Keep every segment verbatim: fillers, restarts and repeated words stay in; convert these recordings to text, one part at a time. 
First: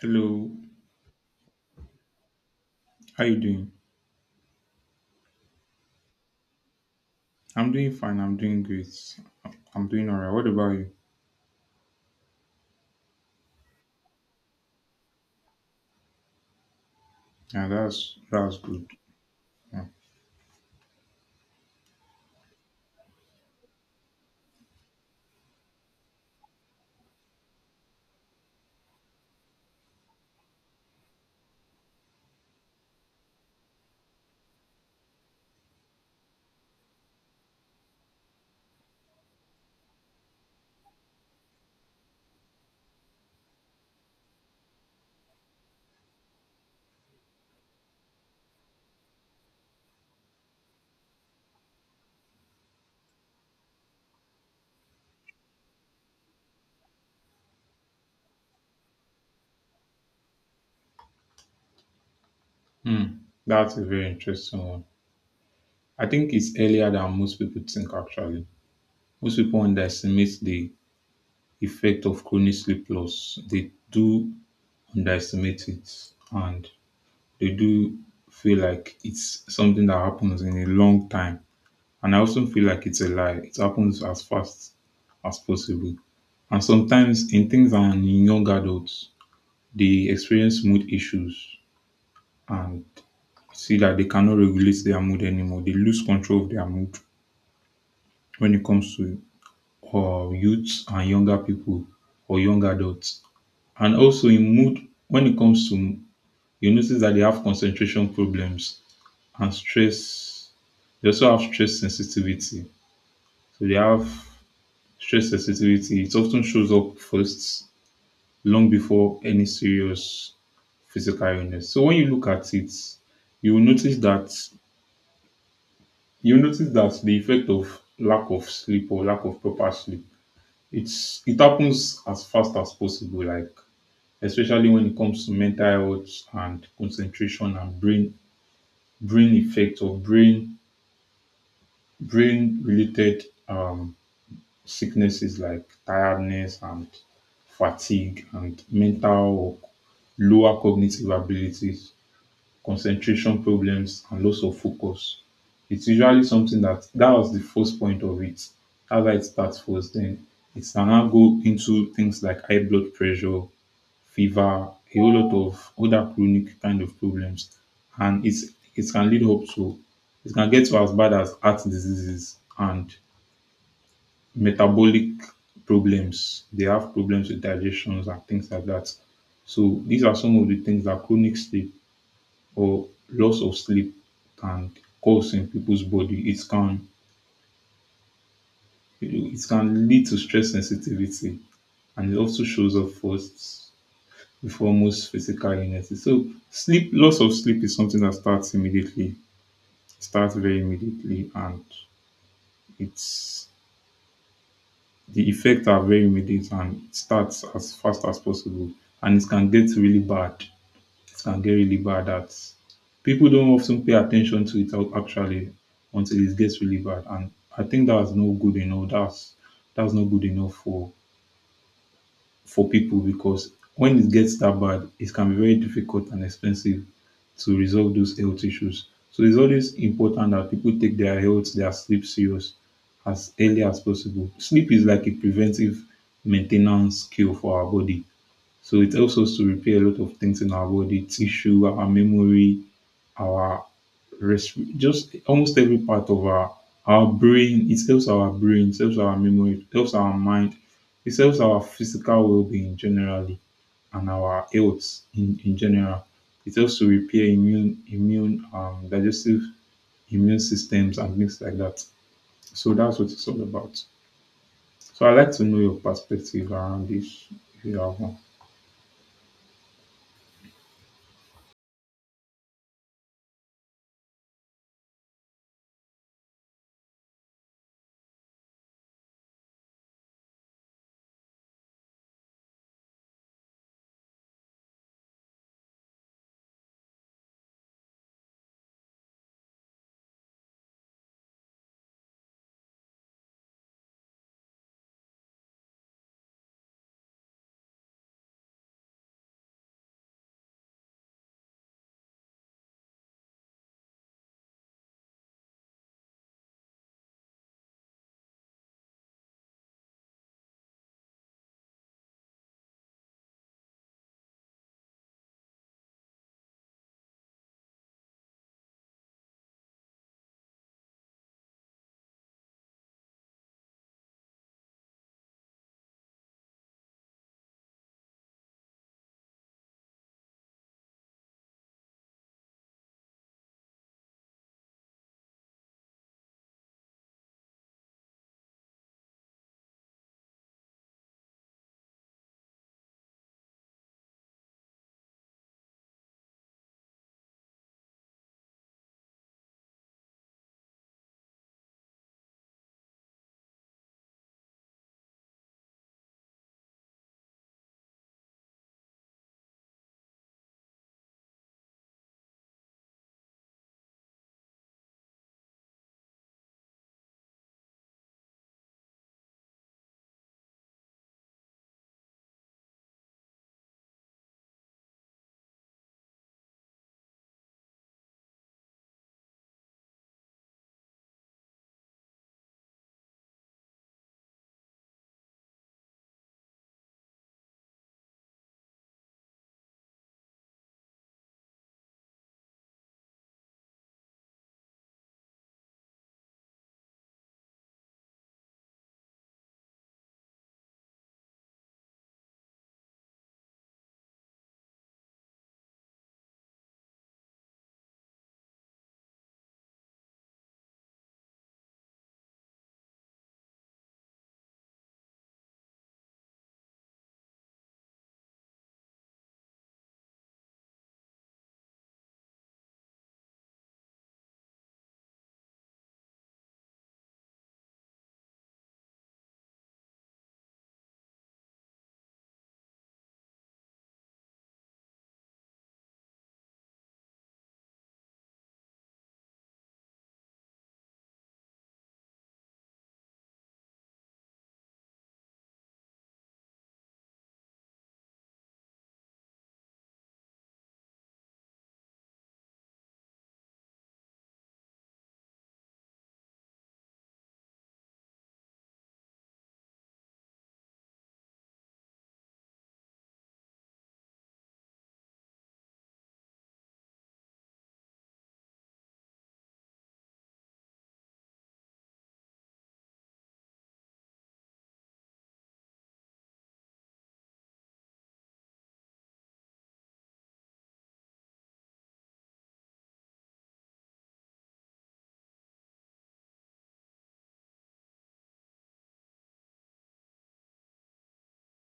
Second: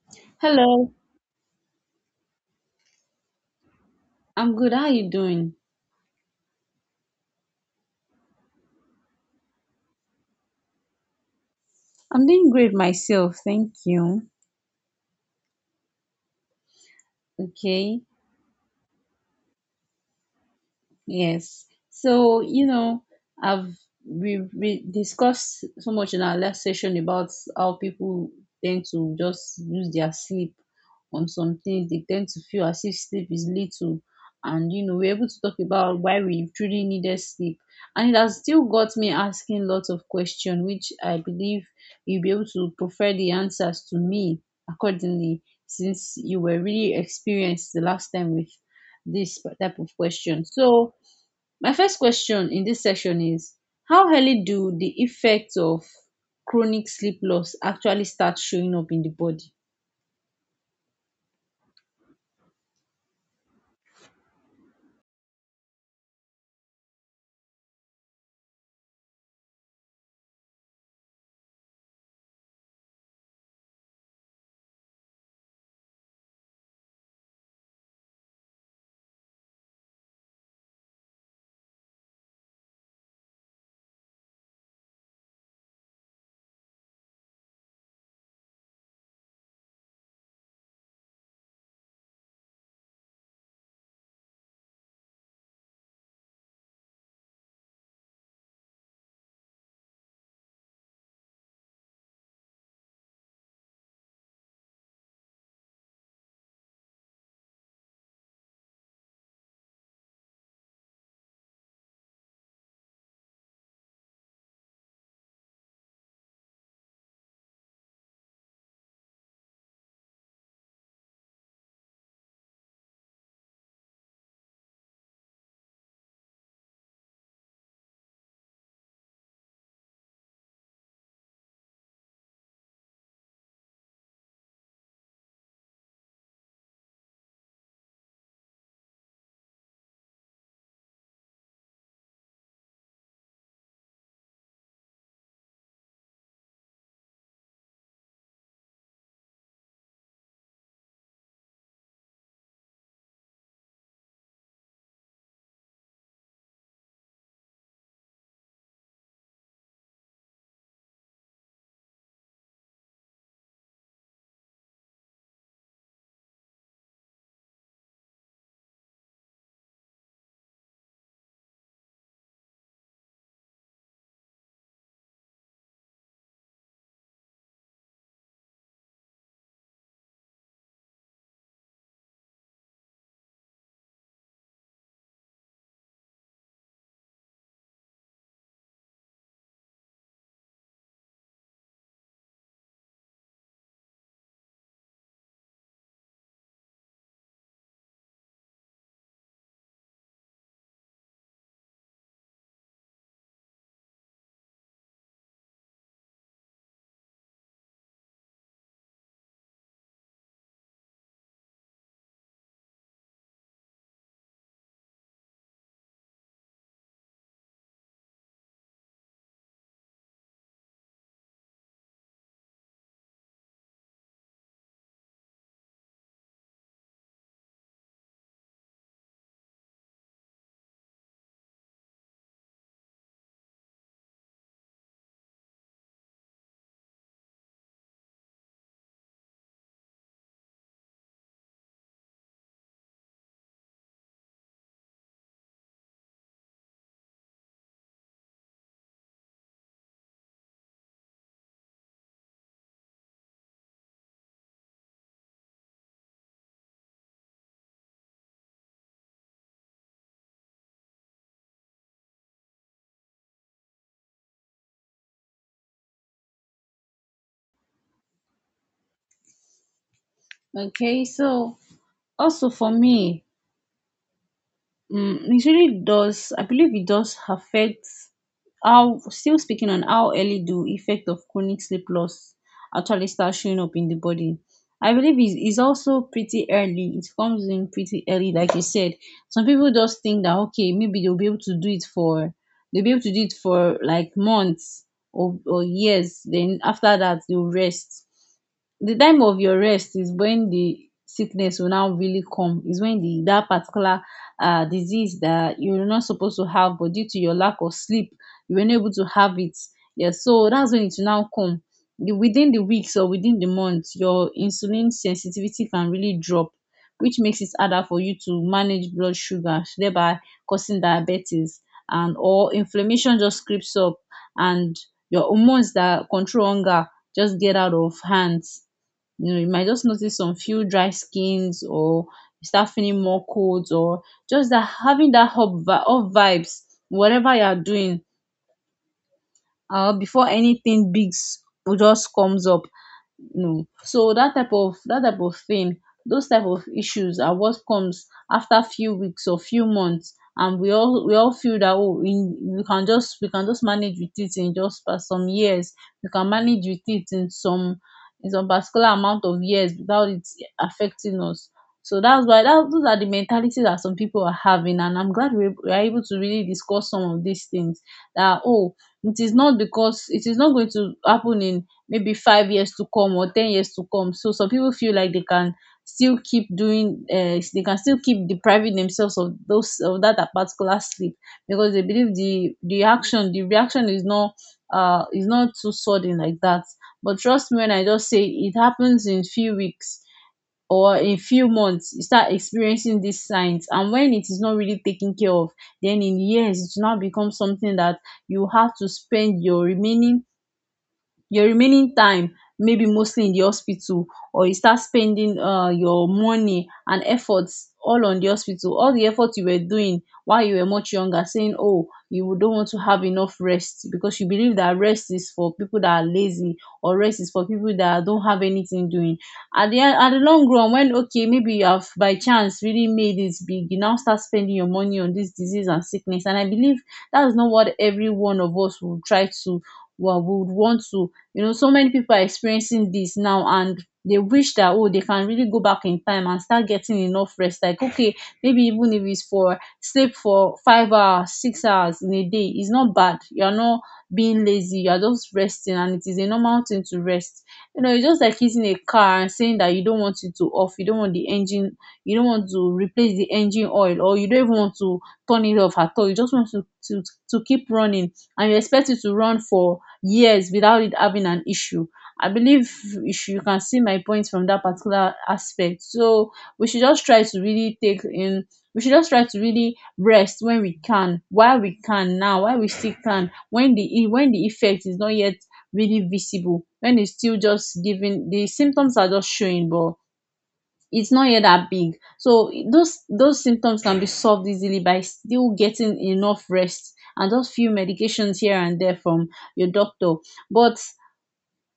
Hello, Hello, how you doing? I'm good. How are you doing? I'm doing fine. I'm doing great. I'm doing all right. What about you? I'm doing great myself, thank you. Yeah, Okay. that's that's good. Yeah. Yes. So, you know, I've we, we discussed so much in our last session about how people tend to just use their sleep on something. They tend to feel as if sleep is little. And, you know, we're able to talk about why we truly needed sleep. And it has still got me asking lots of questions, which I believe you'll be able to prefer the answers to me accordingly, since you were really experienced the last time with this type of question. So, my first question in this section is how early do the effects of chronic sleep loss actually start showing up in the body? Hmm. That's a very interesting one. I think it's earlier than most people think. Actually, most people underestimate the effect of chronic sleep loss. They do underestimate it, and they do feel like it's something that happens in a long time. And I also feel like it's a lie. It happens as fast as possible. And sometimes in things and in young adults, they experience mood issues and see that they cannot regulate their mood anymore. They lose control of their mood when it comes to uh, youths and younger people or young adults. And also in mood, when it comes to, you notice that they have concentration problems and stress. They also have stress sensitivity. So they have stress sensitivity, it often shows up first long before any serious physical illness. So when you look at it, you will notice that you will notice that the effect of lack of sleep or lack of proper sleep, it's it happens as fast as possible, like especially when it comes to mental health and concentration and brain brain effect or brain brain related um sicknesses like tiredness and fatigue and mental or lower cognitive abilities, concentration problems, and loss of focus. It's usually something that that was the first point of it. That's why it starts first. Then it can now go into things like high blood pressure, fever, a whole lot of other chronic kind of problems, and it's it can lead up to, it can get to as bad as heart diseases and metabolic problems. They have problems with digestions and things like that. So these are some of the things that chronic sleep or loss of sleep can cause in people's body. It can it can lead to stress sensitivity, and it also shows up first before most physical illnesses. So sleep, loss of sleep is something that starts immediately, starts very immediately and it's the effects are very immediate and it starts as fast as possible, and it can get really bad. It can get really bad that people don't often pay attention to it out- actually until it gets really bad. And I think that's no good enough. That's that's not good enough for for people, because when it gets that bad, it can be very difficult and expensive to resolve those health issues. So it's always important that people take their health, their sleep serious as early as possible. Sleep is like a preventive maintenance cure for our body. So it helps us to repair a lot of things in our body, tissue, our memory, our rest, just almost every part of our our brain. It helps our brain, it helps our memory, it helps our mind, it helps our physical well-being generally and our health in, in general. It helps to repair immune, immune, um, digestive immune systems and things like that. So that's what it's all about. So I like to know your perspective around this, if you have one. Okay, so also for me, Mm, it really does. I believe it does affect how, still speaking on how early the effect of chronic sleep loss actually starts showing up in the body. I believe it's, it's also pretty early. It comes in pretty early, like you said. Some people just think that, okay, maybe they'll be able to do it for, they'll be able to do it for like months or, or years. Then after that, they'll rest. The time of your rest is when the sickness will now really come. Is when the that particular uh, disease that you're not supposed to have, but due to your lack of sleep, you were not able to have it. Yes, so that's when it will now come. The- Within the weeks or within the month, your insulin sensitivity can really drop, which makes it harder for you to manage blood sugar, thereby causing diabetes and or inflammation just creeps up, and your hormones that control hunger just get out of hands. You know, you might just notice some few dry skins or you start feeling more colds or just that having that up up vibes whatever you are doing, uh before anything big s- just comes up. No, so that type of that type of thing, those type of issues are what comes after few weeks or few months. And we all we all feel that, oh, in we can just we can just manage with it in just pa- some years, we can manage with it in some in some particular amount of years without it affecting us. So that's why that those are the mentalities that some people are having. And I'm glad we we are able to really discuss some of these things, that, oh, it is not because it is not going to happen in maybe five years to come or ten years to come. So some people feel like they can still keep doing, uh, they can still keep depriving themselves of those of that particular sleep, because they believe the the action the reaction is not, uh is not too sudden like that. But trust me when I just say it happens in few weeks or in few months, you start experiencing these signs. And when it is not really taken care of, then in years it will now become something that you have to spend your remaining your remaining time maybe mostly in the hospital, or you start spending, uh, your money and efforts all on the hospital, all the effort you were doing while you were much younger, saying, oh, you don't want to have enough rest because you believe that rest is for people that are lazy, or rest is for people that don't have anything doing. At the end, at the long run, when okay, maybe you have by chance really made it big, you now start spending your money on this disease and sickness. And I believe that's not what every one of us will try to, well, would want to. You know, so many people are experiencing this now and they wish that, oh, they can really go back in time and start getting enough rest. Like, okay, maybe even if it's for sleep for five hours, six hours in a day, it's not bad. You're not being lazy, you're just resting, and it is a normal thing to rest. You know, it's just like using a car and saying that you don't want it to off, you don't want the engine, you don't want to replace the engine oil, or you don't even want to turn it off at all. You just want to to, to keep running, and you expect it to run for years without it having an issue. I believe, if you can see my point from that particular aspect. So we should just try to really take in we should just try to really rest when we can, while we can now, while we still can, when the e- when the effect is not yet really visible, when it's still just giving, the symptoms are just showing, but it's not yet that big. So those those symptoms can be solved easily by still getting enough rest and just few medications here and there from your doctor. But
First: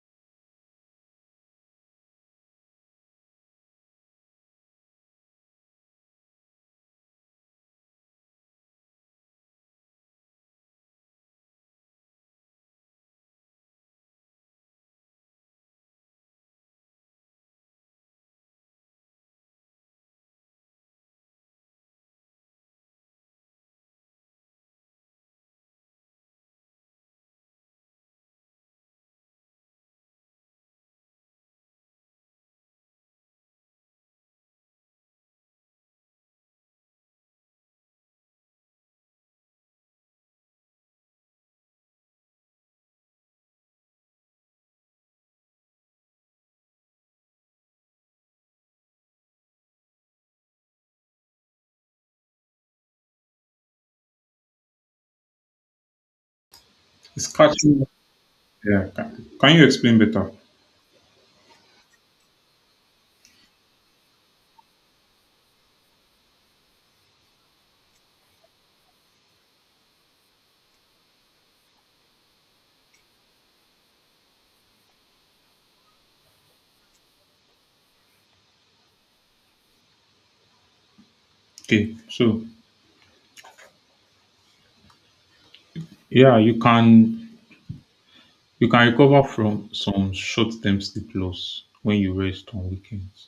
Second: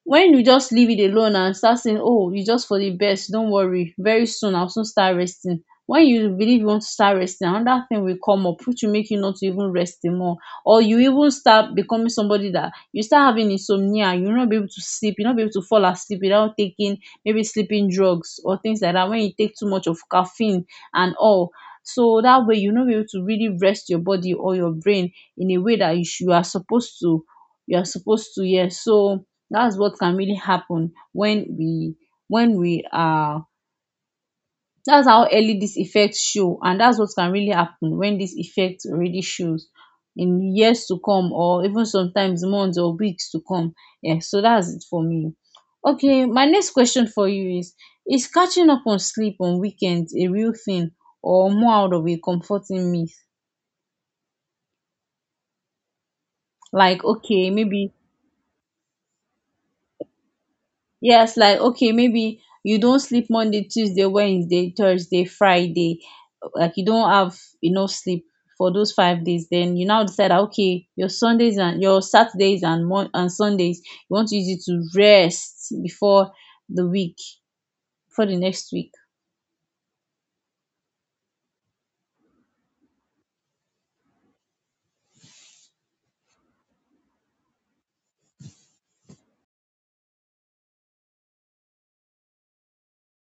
when you just leave it alone and start saying, oh, you just for the best, don't worry, very soon I'll soon start resting. When you believe you want to start resting, another thing will come up which will make you not to even rest anymore, or you even start becoming somebody that you start having insomnia. You will not be able to sleep, you'll not be able to fall asleep without taking maybe sleeping drugs or things like that, when you take too much of caffeine and all. So that way you'll not be able to really rest your body or your brain in a way that you, should, you are supposed to. You are supposed to Yes. So that's what can really happen when we when we are that's how early these effects show, and that's what can really happen when this effect already shows in years to come or even sometimes months or weeks to come. Yeah, so that's it for me. Okay, my next question for you is Is catching up on sleep on weekends a real thing or more out of a comforting myth? Like, It's okay, catching. maybe. Yeah. Can, can you explain better? Yes, like okay, maybe you don't sleep Monday, Tuesday, Wednesday, Thursday, Friday, like you don't have enough sleep for those five days. Then you now decide that okay, your Sundays and your Saturdays and Mon- and Sundays, you want to use it to rest before the week, for the next week. Okay. So yeah, you can you can recover from some short-term sleep loss when you rest on weekends,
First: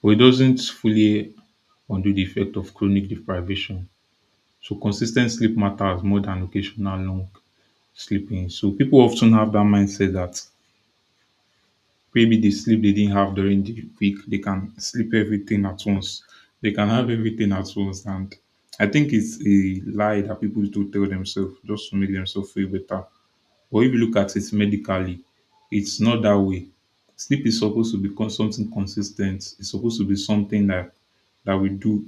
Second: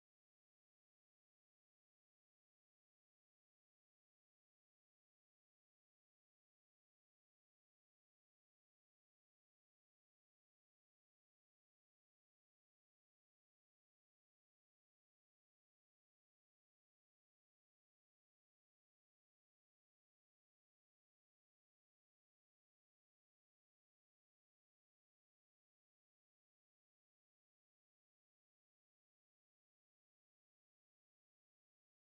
but it doesn't fully undo the effect of chronic deprivation. So consistent sleep matters more than occasional long sleeping. So people often have that mindset that maybe the sleep they didn't have during the week, they can sleep everything at once. They can have everything at once. And I think it's a lie that people do tell themselves just to make themselves feel better. But if you look at it medically, it's not that way. Sleep is supposed to become something consistent. It's supposed to be something that that we do.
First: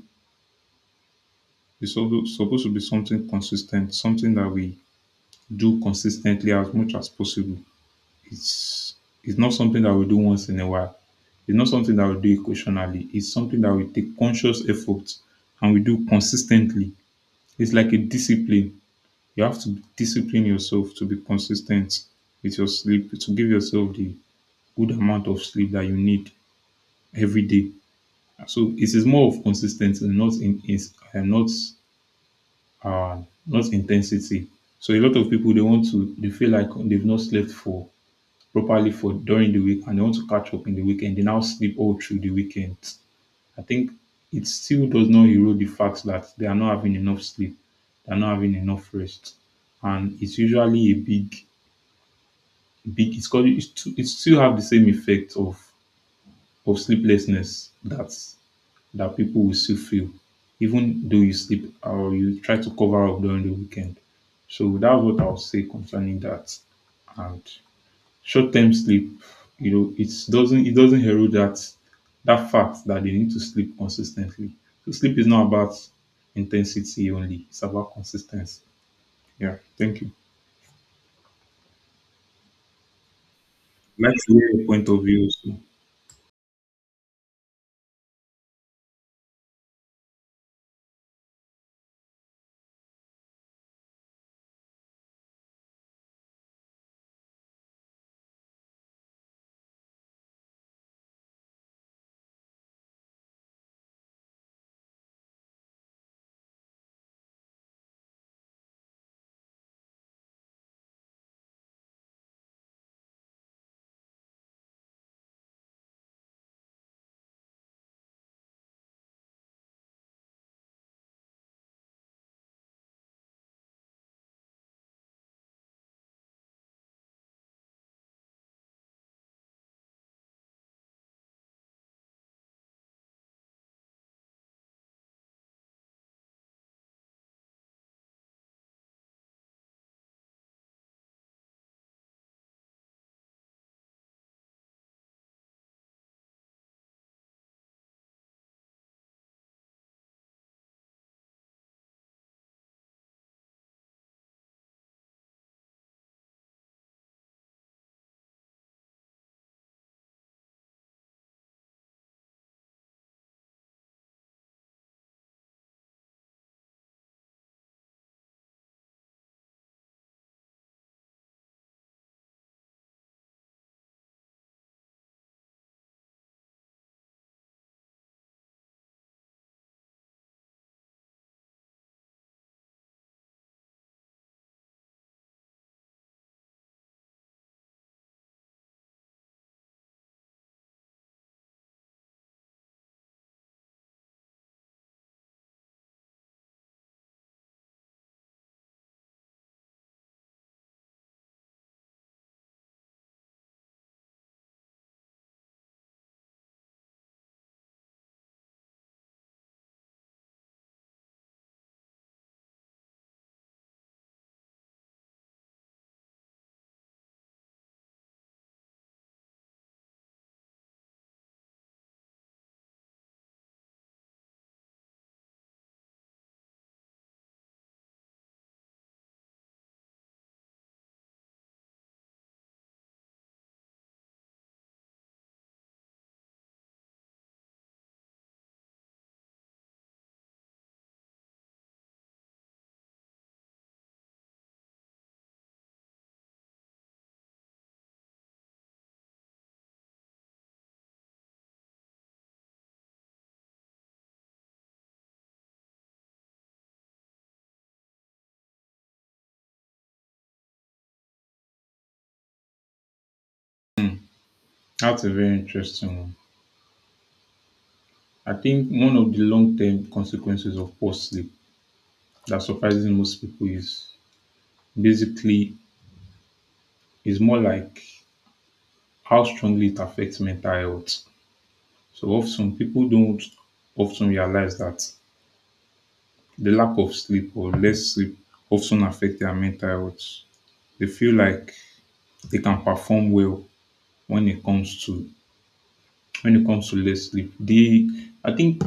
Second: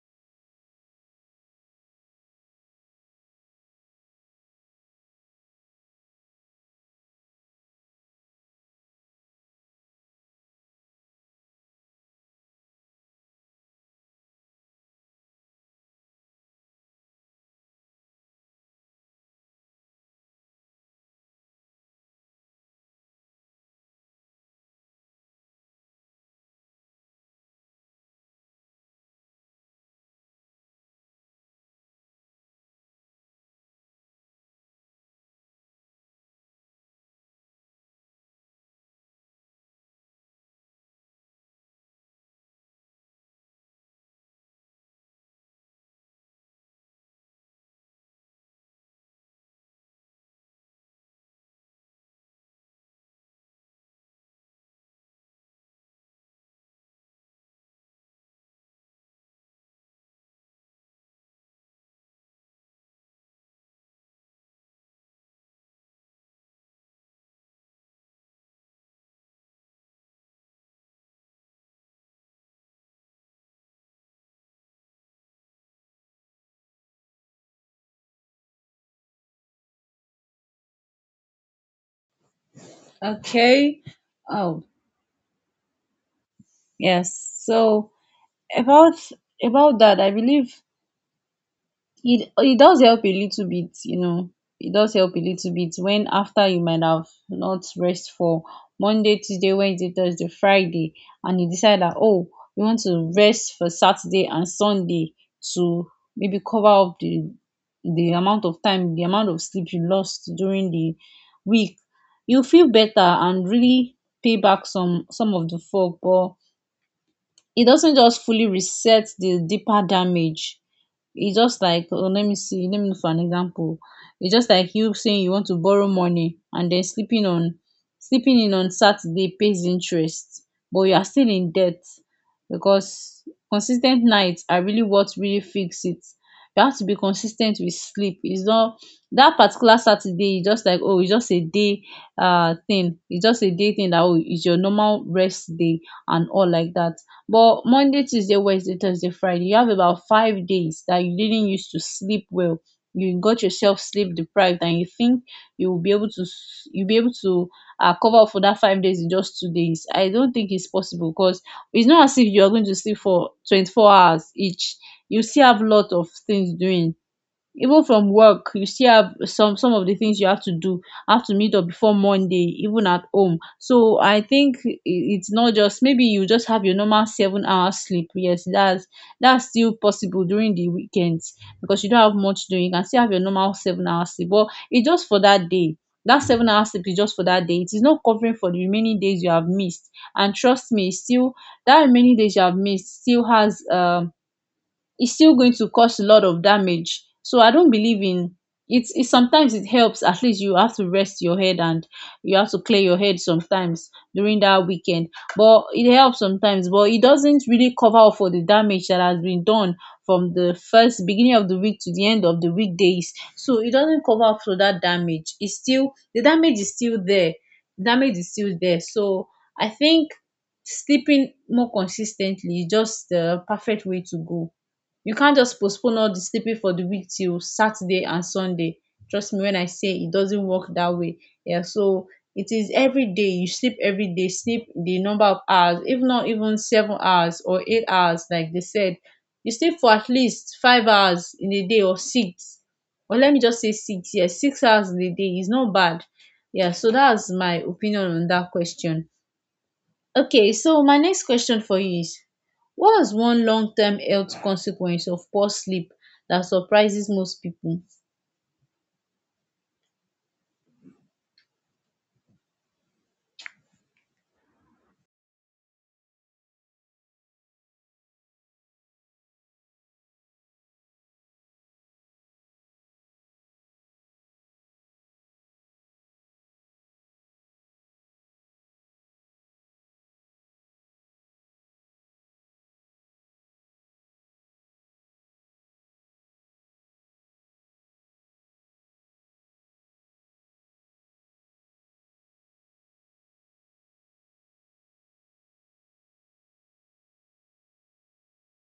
It's also supposed to be something consistent, something that we do consistently as much as possible. It's it's not something that we do once in a while. It's not something that we do occasionally. It's something that we take conscious effort and we do consistently. It's like a discipline. You have to discipline yourself to be consistent with your sleep, to give yourself the good amount of sleep that you need every day. So it is more of consistency, not in is uh, not uh, not intensity. So a lot of people, they want to they feel like they've not slept for properly for during the week, and they want to catch up in the weekend, they now sleep all through the weekend. I think it still does not erode the fact that they are not having enough sleep, they are not having enough rest, and it's usually a big, big. It's called, it's too, it still have the same effect of of sleeplessness that that people will still feel, even though you sleep or you try to cover up during the weekend. So that's what I'll say concerning that. And short-term sleep, you know, it doesn't it doesn't herald that that fact that they need to sleep consistently. So sleep is not about intensity only; it's about consistency. Yeah, thank you. Okay. Like to hear Oh your point of view also. yes. So about about that, I believe it it does help a little bit, you know, it does help a little bit, when after you might have not rest for Monday, Tuesday, Wednesday, Thursday, Friday, and you decide that, oh, you want to rest for Saturday and Sunday to maybe cover up the the amount of time the amount of sleep you lost during the week, you feel better and really pay back some some of the fog. But it doesn't just fully reset the deeper damage. It's just like, oh, let me see, let me look for an example. It's just like you saying you want to borrow money, and then sleeping on sleeping in on Saturday pays interest, but you are still in debt, because consistent nights are really what really fix it. You have to be consistent with sleep. It's not that particular Saturday is just like, oh, it's just a day, uh thing. It's just a day thing, that, oh, it's your normal rest day and all like that. But Monday, Tuesday, Wednesday, Thursday, Friday, you have about five days that you didn't used to sleep well. You got yourself sleep deprived, and you think you will be able to s- you'll be able to, uh, cover up for that five days in just two days. I don't think it's possible, because it's not as if you are going to sleep for twenty-four hours each. You still have a lot of things doing, even from work you still have some some of the things you have to do, have to meet up before Monday, even at home. So I think, i- it's not, just maybe you just have your normal seven hours sleep. Yes, that's that's still possible during the weekends, because you don't have much doing. You can still have your normal seven hours sleep, but it's just for that day. That seven hours sleep is just for that day, it is not covering for the remaining days you have missed. And trust me, still that remaining days you have missed still has um it's still going to cause a lot of damage. So I don't believe in, it's it sometimes it helps. At least you have to rest your head, and you have to clear your head sometimes during that weekend. But it helps sometimes, but it doesn't really cover up for the damage that has been done from the first beginning of the week to the end of the weekdays. So it doesn't cover up for that damage. It's still the damage is still there. Damage is still there. So I think sleeping more consistently is just the perfect way to go. You can't just postpone all the sleeping for the week till Saturday and Sunday. Trust me when I say it doesn't work that way. Yeah, so it is every day. You sleep every day. Sleep the number of hours, if not even seven hours or eight hours, like they said. You sleep for at least five hours in a day or six. Or let me just say six. Yes, six hours in a day is not bad. Yeah, so that's my opinion on that question. Okay, so my next question for you is, what is one long term health consequence of poor sleep that surprises most people? That's a very interesting one. I think one of the long-term consequences of poor sleep that surprises most people is basically, is more like how strongly it affects mental health. So often people don't often realize that the lack of sleep or less sleep often affect their mental health. They feel like they can perform well when it comes to, when it comes to less sleep. They I think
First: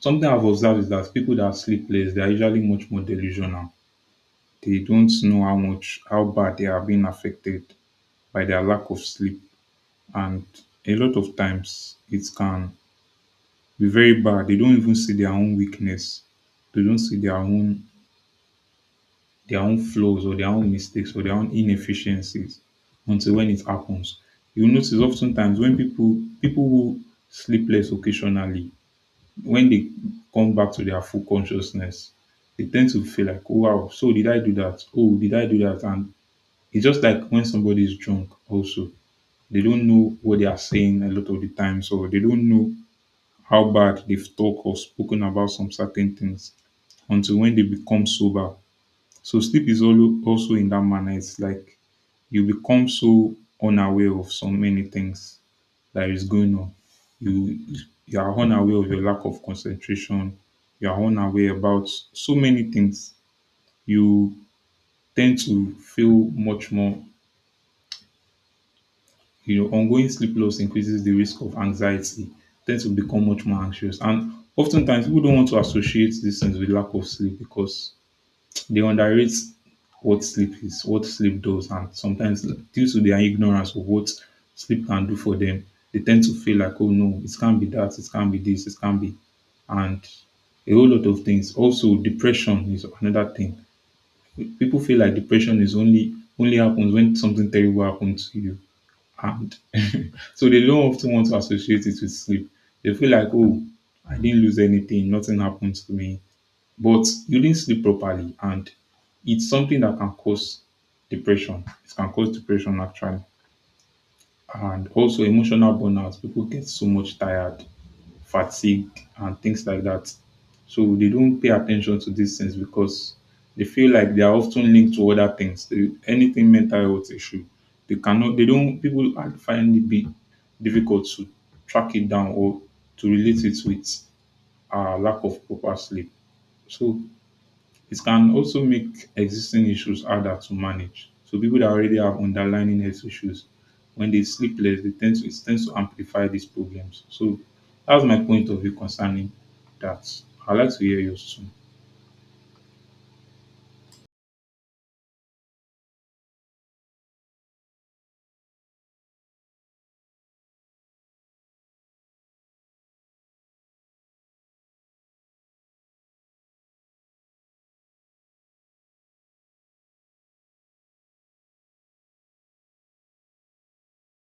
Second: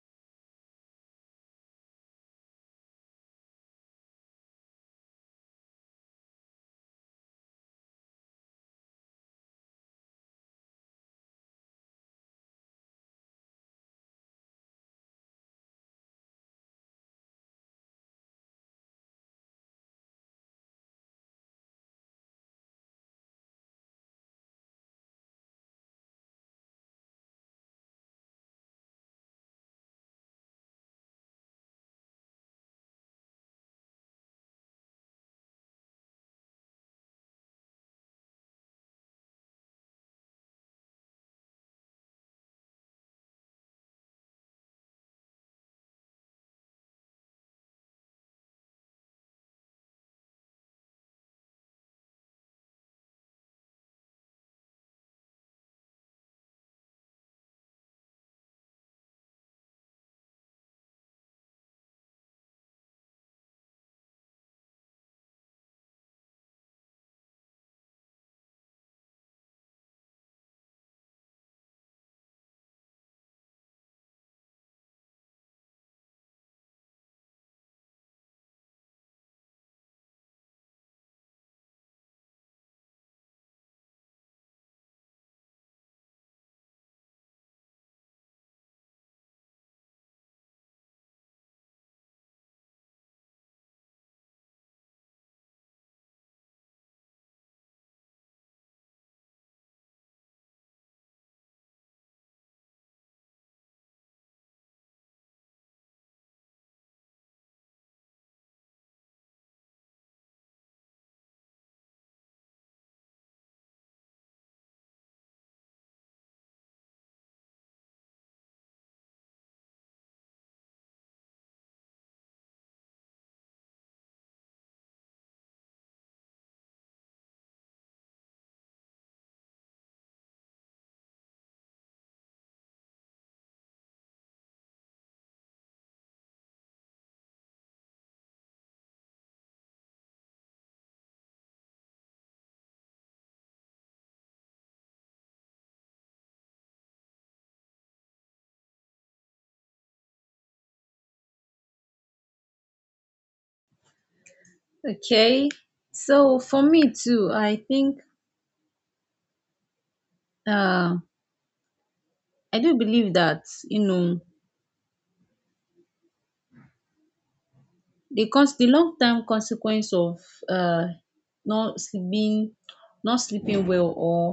something I've observed is that people that sleep less, they are usually much more delusional. They don't know how much, how bad they are being affected by their lack of sleep, and a lot of times it can be very bad. They don't even see their own weakness. They don't see their own, their own flaws or their own mistakes or their own inefficiencies until when it happens. You notice oftentimes when people people who sleep less occasionally, when they come back to their full consciousness, they tend to feel like, oh wow, so did I do that? Oh, did I do that? And it's just like when somebody is drunk also. They don't know what they are saying a lot of the time, so they don't know how bad they've talked or spoken about some certain things until when they become sober. So sleep is also also in that manner. It's like you become so unaware of so many things that is going on. You you are unaware of your lack of concentration. You are unaware about so many things. You tend to feel much more. You know, ongoing sleep loss increases the risk of anxiety. Tend to become much more anxious, and oftentimes people don't want to associate these things with lack of sleep because they underrate what sleep is, what sleep does, and sometimes due to their ignorance of what sleep can do for them, they tend to feel like, oh no, it can't be that, it can't be this, it can't be, and a whole lot of things. Also, depression is another thing. People feel like depression is only only happens when something terrible happens to you, and so they don't often want to associate it with sleep. They feel like, oh, I didn't lose anything, nothing happened to me, but you didn't sleep properly and it's something that can cause depression. It can cause depression actually. And also emotional burnout. People get so much tired, fatigued, and things like that. So they don't pay attention to these things because they feel like they are often linked to other things. They- anything mental health issue, they cannot. They don't. People are- find it be difficult to track it down or to relate it with uh, lack of proper sleep. So it can also make existing issues harder to manage. So people that already have underlying health issues, when they sleep less, they tend to, it tends to amplify these problems. So that's my point of view concerning that. I'd like to hear yours too. Okay. So for me too, I think uh I do believe that, you know, the cons the long term consequence of uh not sleeping not sleeping well or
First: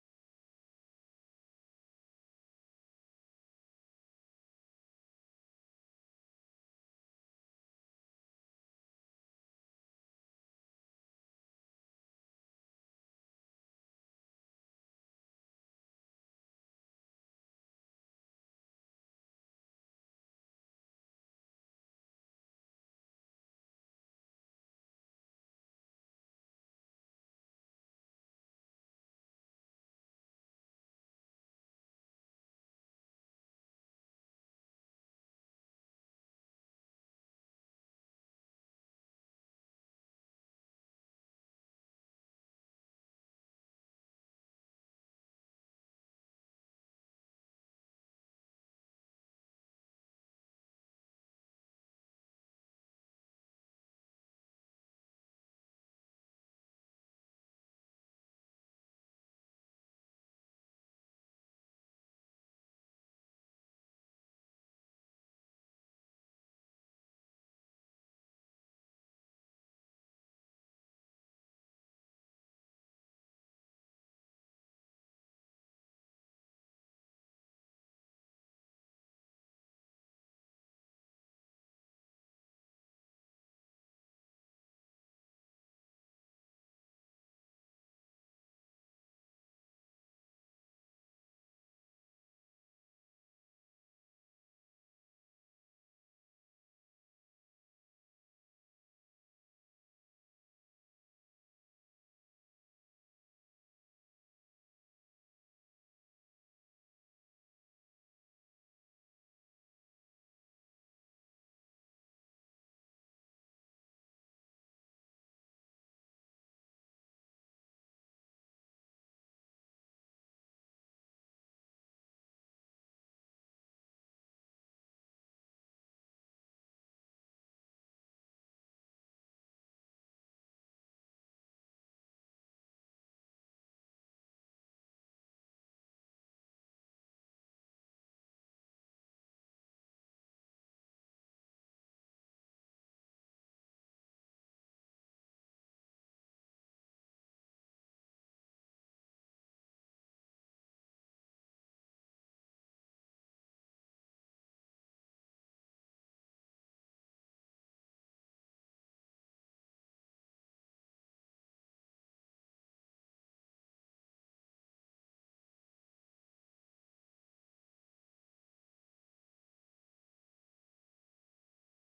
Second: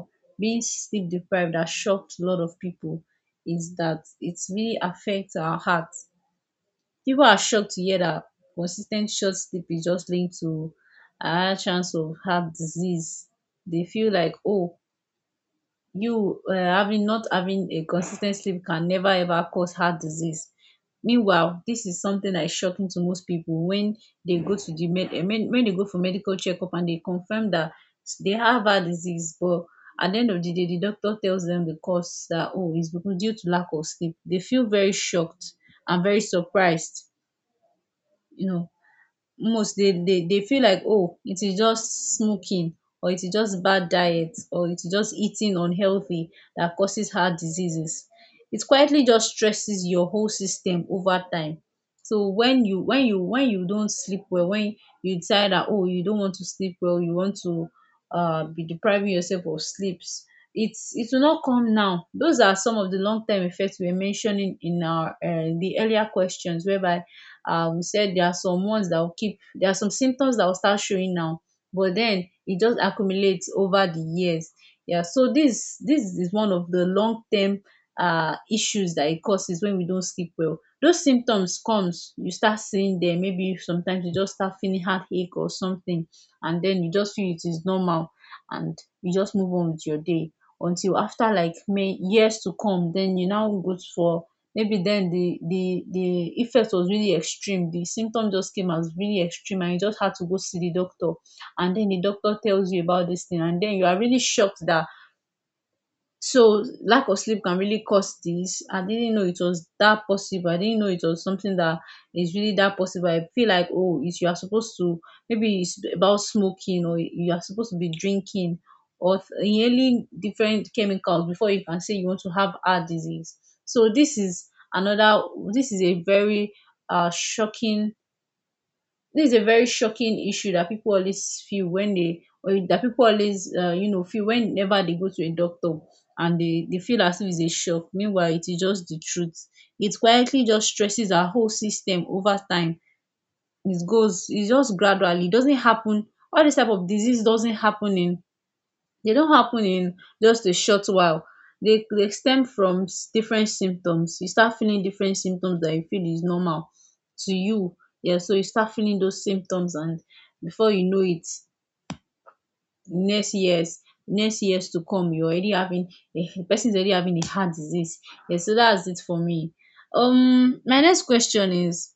being sleep deprived that shocked a lot of people is that it really affects our heart. People are shocked to hear that consistent short sleep is just linked to a higher chance of heart disease. They feel like, oh, you um having not having a consistent sleep can never ever cause heart disease. Meanwhile, this is something that is shocking to most people when they go to the med um when when they go for medical checkup and they confirm that they have heart disease, but at the end of the day the doctor tells them the cause, that oh, it's because due to lack of sleep. They feel very shocked and very surprised, you know. Most, they they they feel like, oh, it is just smoking or it is just bad diet or it is just eating unhealthy that causes heart diseases. It quietly just stresses your whole system over time. So when you when you when you don't sleep well, when you decide that oh, you don't want to sleep well, you want to uh be depriving yourself of sleeps, it's it will not come now. Those are some of the long term effects we were mentioning in our um the earlier questions, whereby um we said there are some ones that will keep, there are some symptoms that will start showing now, but then it just accumulates over the years. Yeah, so this this is one of the long term uh issues that it causes. When we don't sleep well, those symptoms comes, you start seeing them. Maybe sometimes you just start feeling heartache or something, and then you just feel it is normal and you just move on with your day until after like may years to come, then you now go for, maybe then, the the the effect was really extreme, the symptom just came as really extreme and you just had to go see the doctor, and then the doctor tells you about this thing and then you are really shocked that, so lack of sleep can really cause this. I didn't know it was that possible. I didn't know it was something that is really that possible. I feel like, oh, it's you are supposed to, maybe it's about smoking, or you are supposed to be drinking or th- inhaling different chemicals before you can say you want to have heart disease. So this is another. This is a very uh shocking, this is a very shocking issue that people always feel when they, or that people always uh, you know, feel whenever they go to a doctor, and they, they feel as if it's a shock. Meanwhile it is just the truth. It quietly just stresses our whole system over time. It goes, it just gradually, it doesn't happen, all this type of disease doesn't happen in, they don't happen in just a short while. They they stem from s- different symptoms. You start feeling different symptoms that you feel is normal to you. Yeah, so you start feeling those symptoms and before you know it, next years next years to come you're already having a, the person is already having a heart disease. Yeah, so that's it for me. Um my next question is,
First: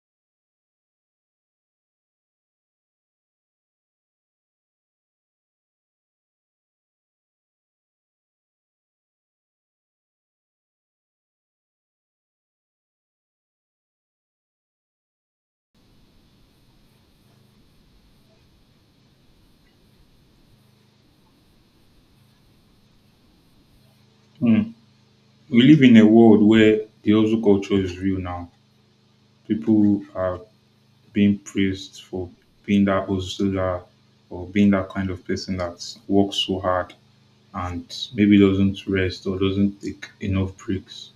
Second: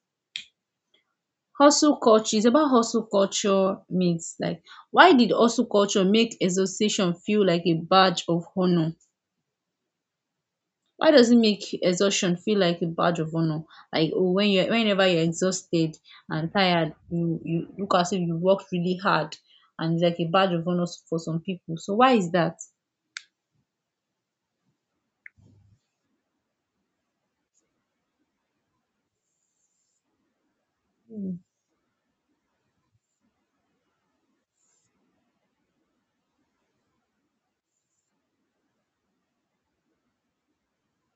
hustle culture is about hustle culture myths, like why did hustle culture make association feel like a badge of honor, why does it make exhaustion feel like a badge of honor, like oh when you're, whenever you're exhausted and tired, you you look as if you worked really hard and it's like a badge of honor for some people, so why is that? Hmm. We live in a world where the hustle culture is real now. People are Hmm, being praised for being that hustler or being that kind of person that works so hard and maybe doesn't rest or doesn't take enough breaks.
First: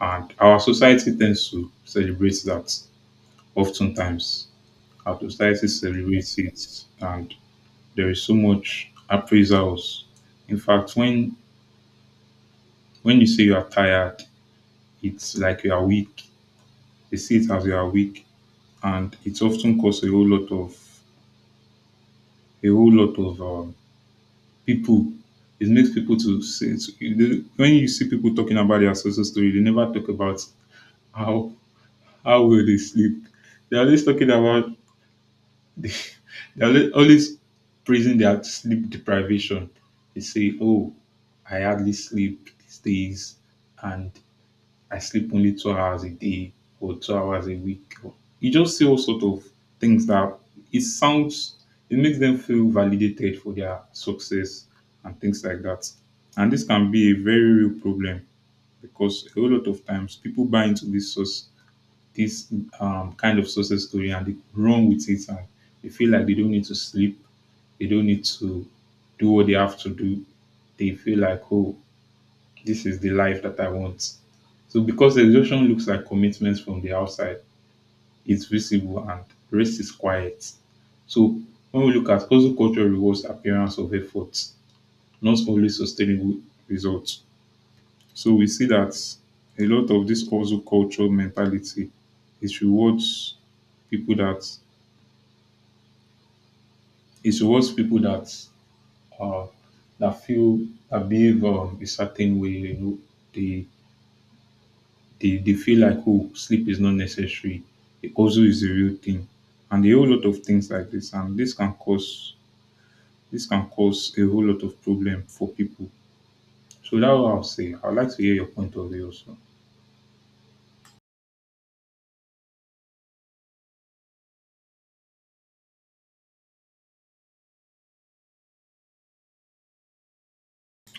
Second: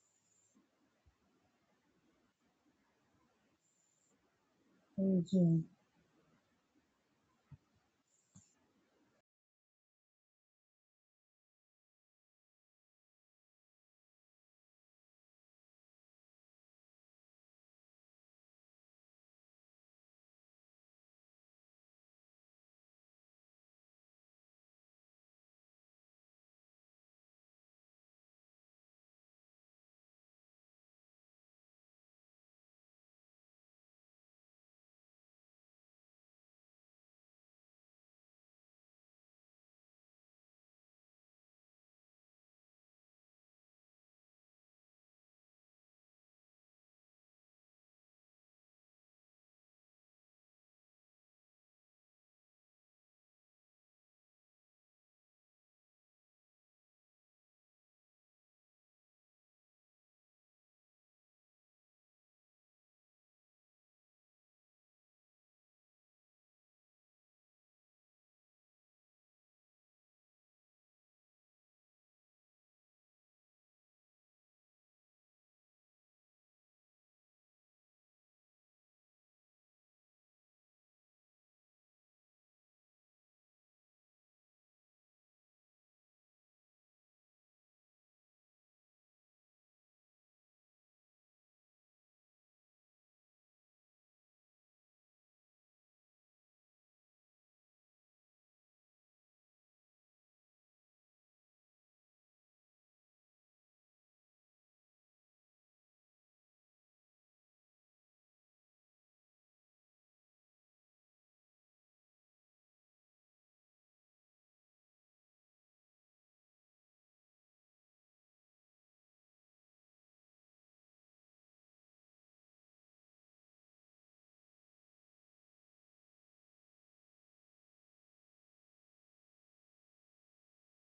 And our society tends to celebrate that oftentimes. hmm, Our hmm. society celebrates it, and there is so much appraisals. In fact, when when you say you are tired, it's like you are weak. They see it as you are weak, and it often causes a whole lot of a whole lot of um, people. It makes people to say to- they- when you see people talking about their success story, they never talk about how how well they sleep. They're always talking about They're alwa- always praising their sleep deprivation. They say, oh, I hardly sleep these days, and I sleep only two hours a day or two hours a week. Or- you just see all sort of things that it sounds, it makes them feel validated for their success and things like that. And this can be a very real problem because a whole lot of times people buy into this source this um, kind of success story, and they run with it, and they feel like they don't need to sleep, they don't need to do what they have to do. They feel like, oh, this is the life that I want. So because exhaustion looks like commitments from the outside, it's visible and rest is quiet. So when we look at hustle culture rewards appearance of effort, not only sustainable results. So we see that a lot of this also cultural mentality is rewards people that, it rewards people that uh, that feel, that behave um, a certain way. You know, they they, they feel like, oh, sleep is not necessary. It also is a real thing, and a whole lot of things like this, and this can cause this can cause a whole lot of problem for people. So that's what I'll say. I'd like to hear your point of view also.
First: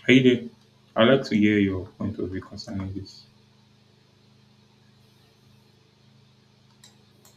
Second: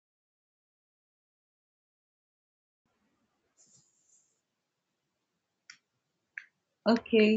Are you there? I'd like to hear your point of view concerning this. Okay.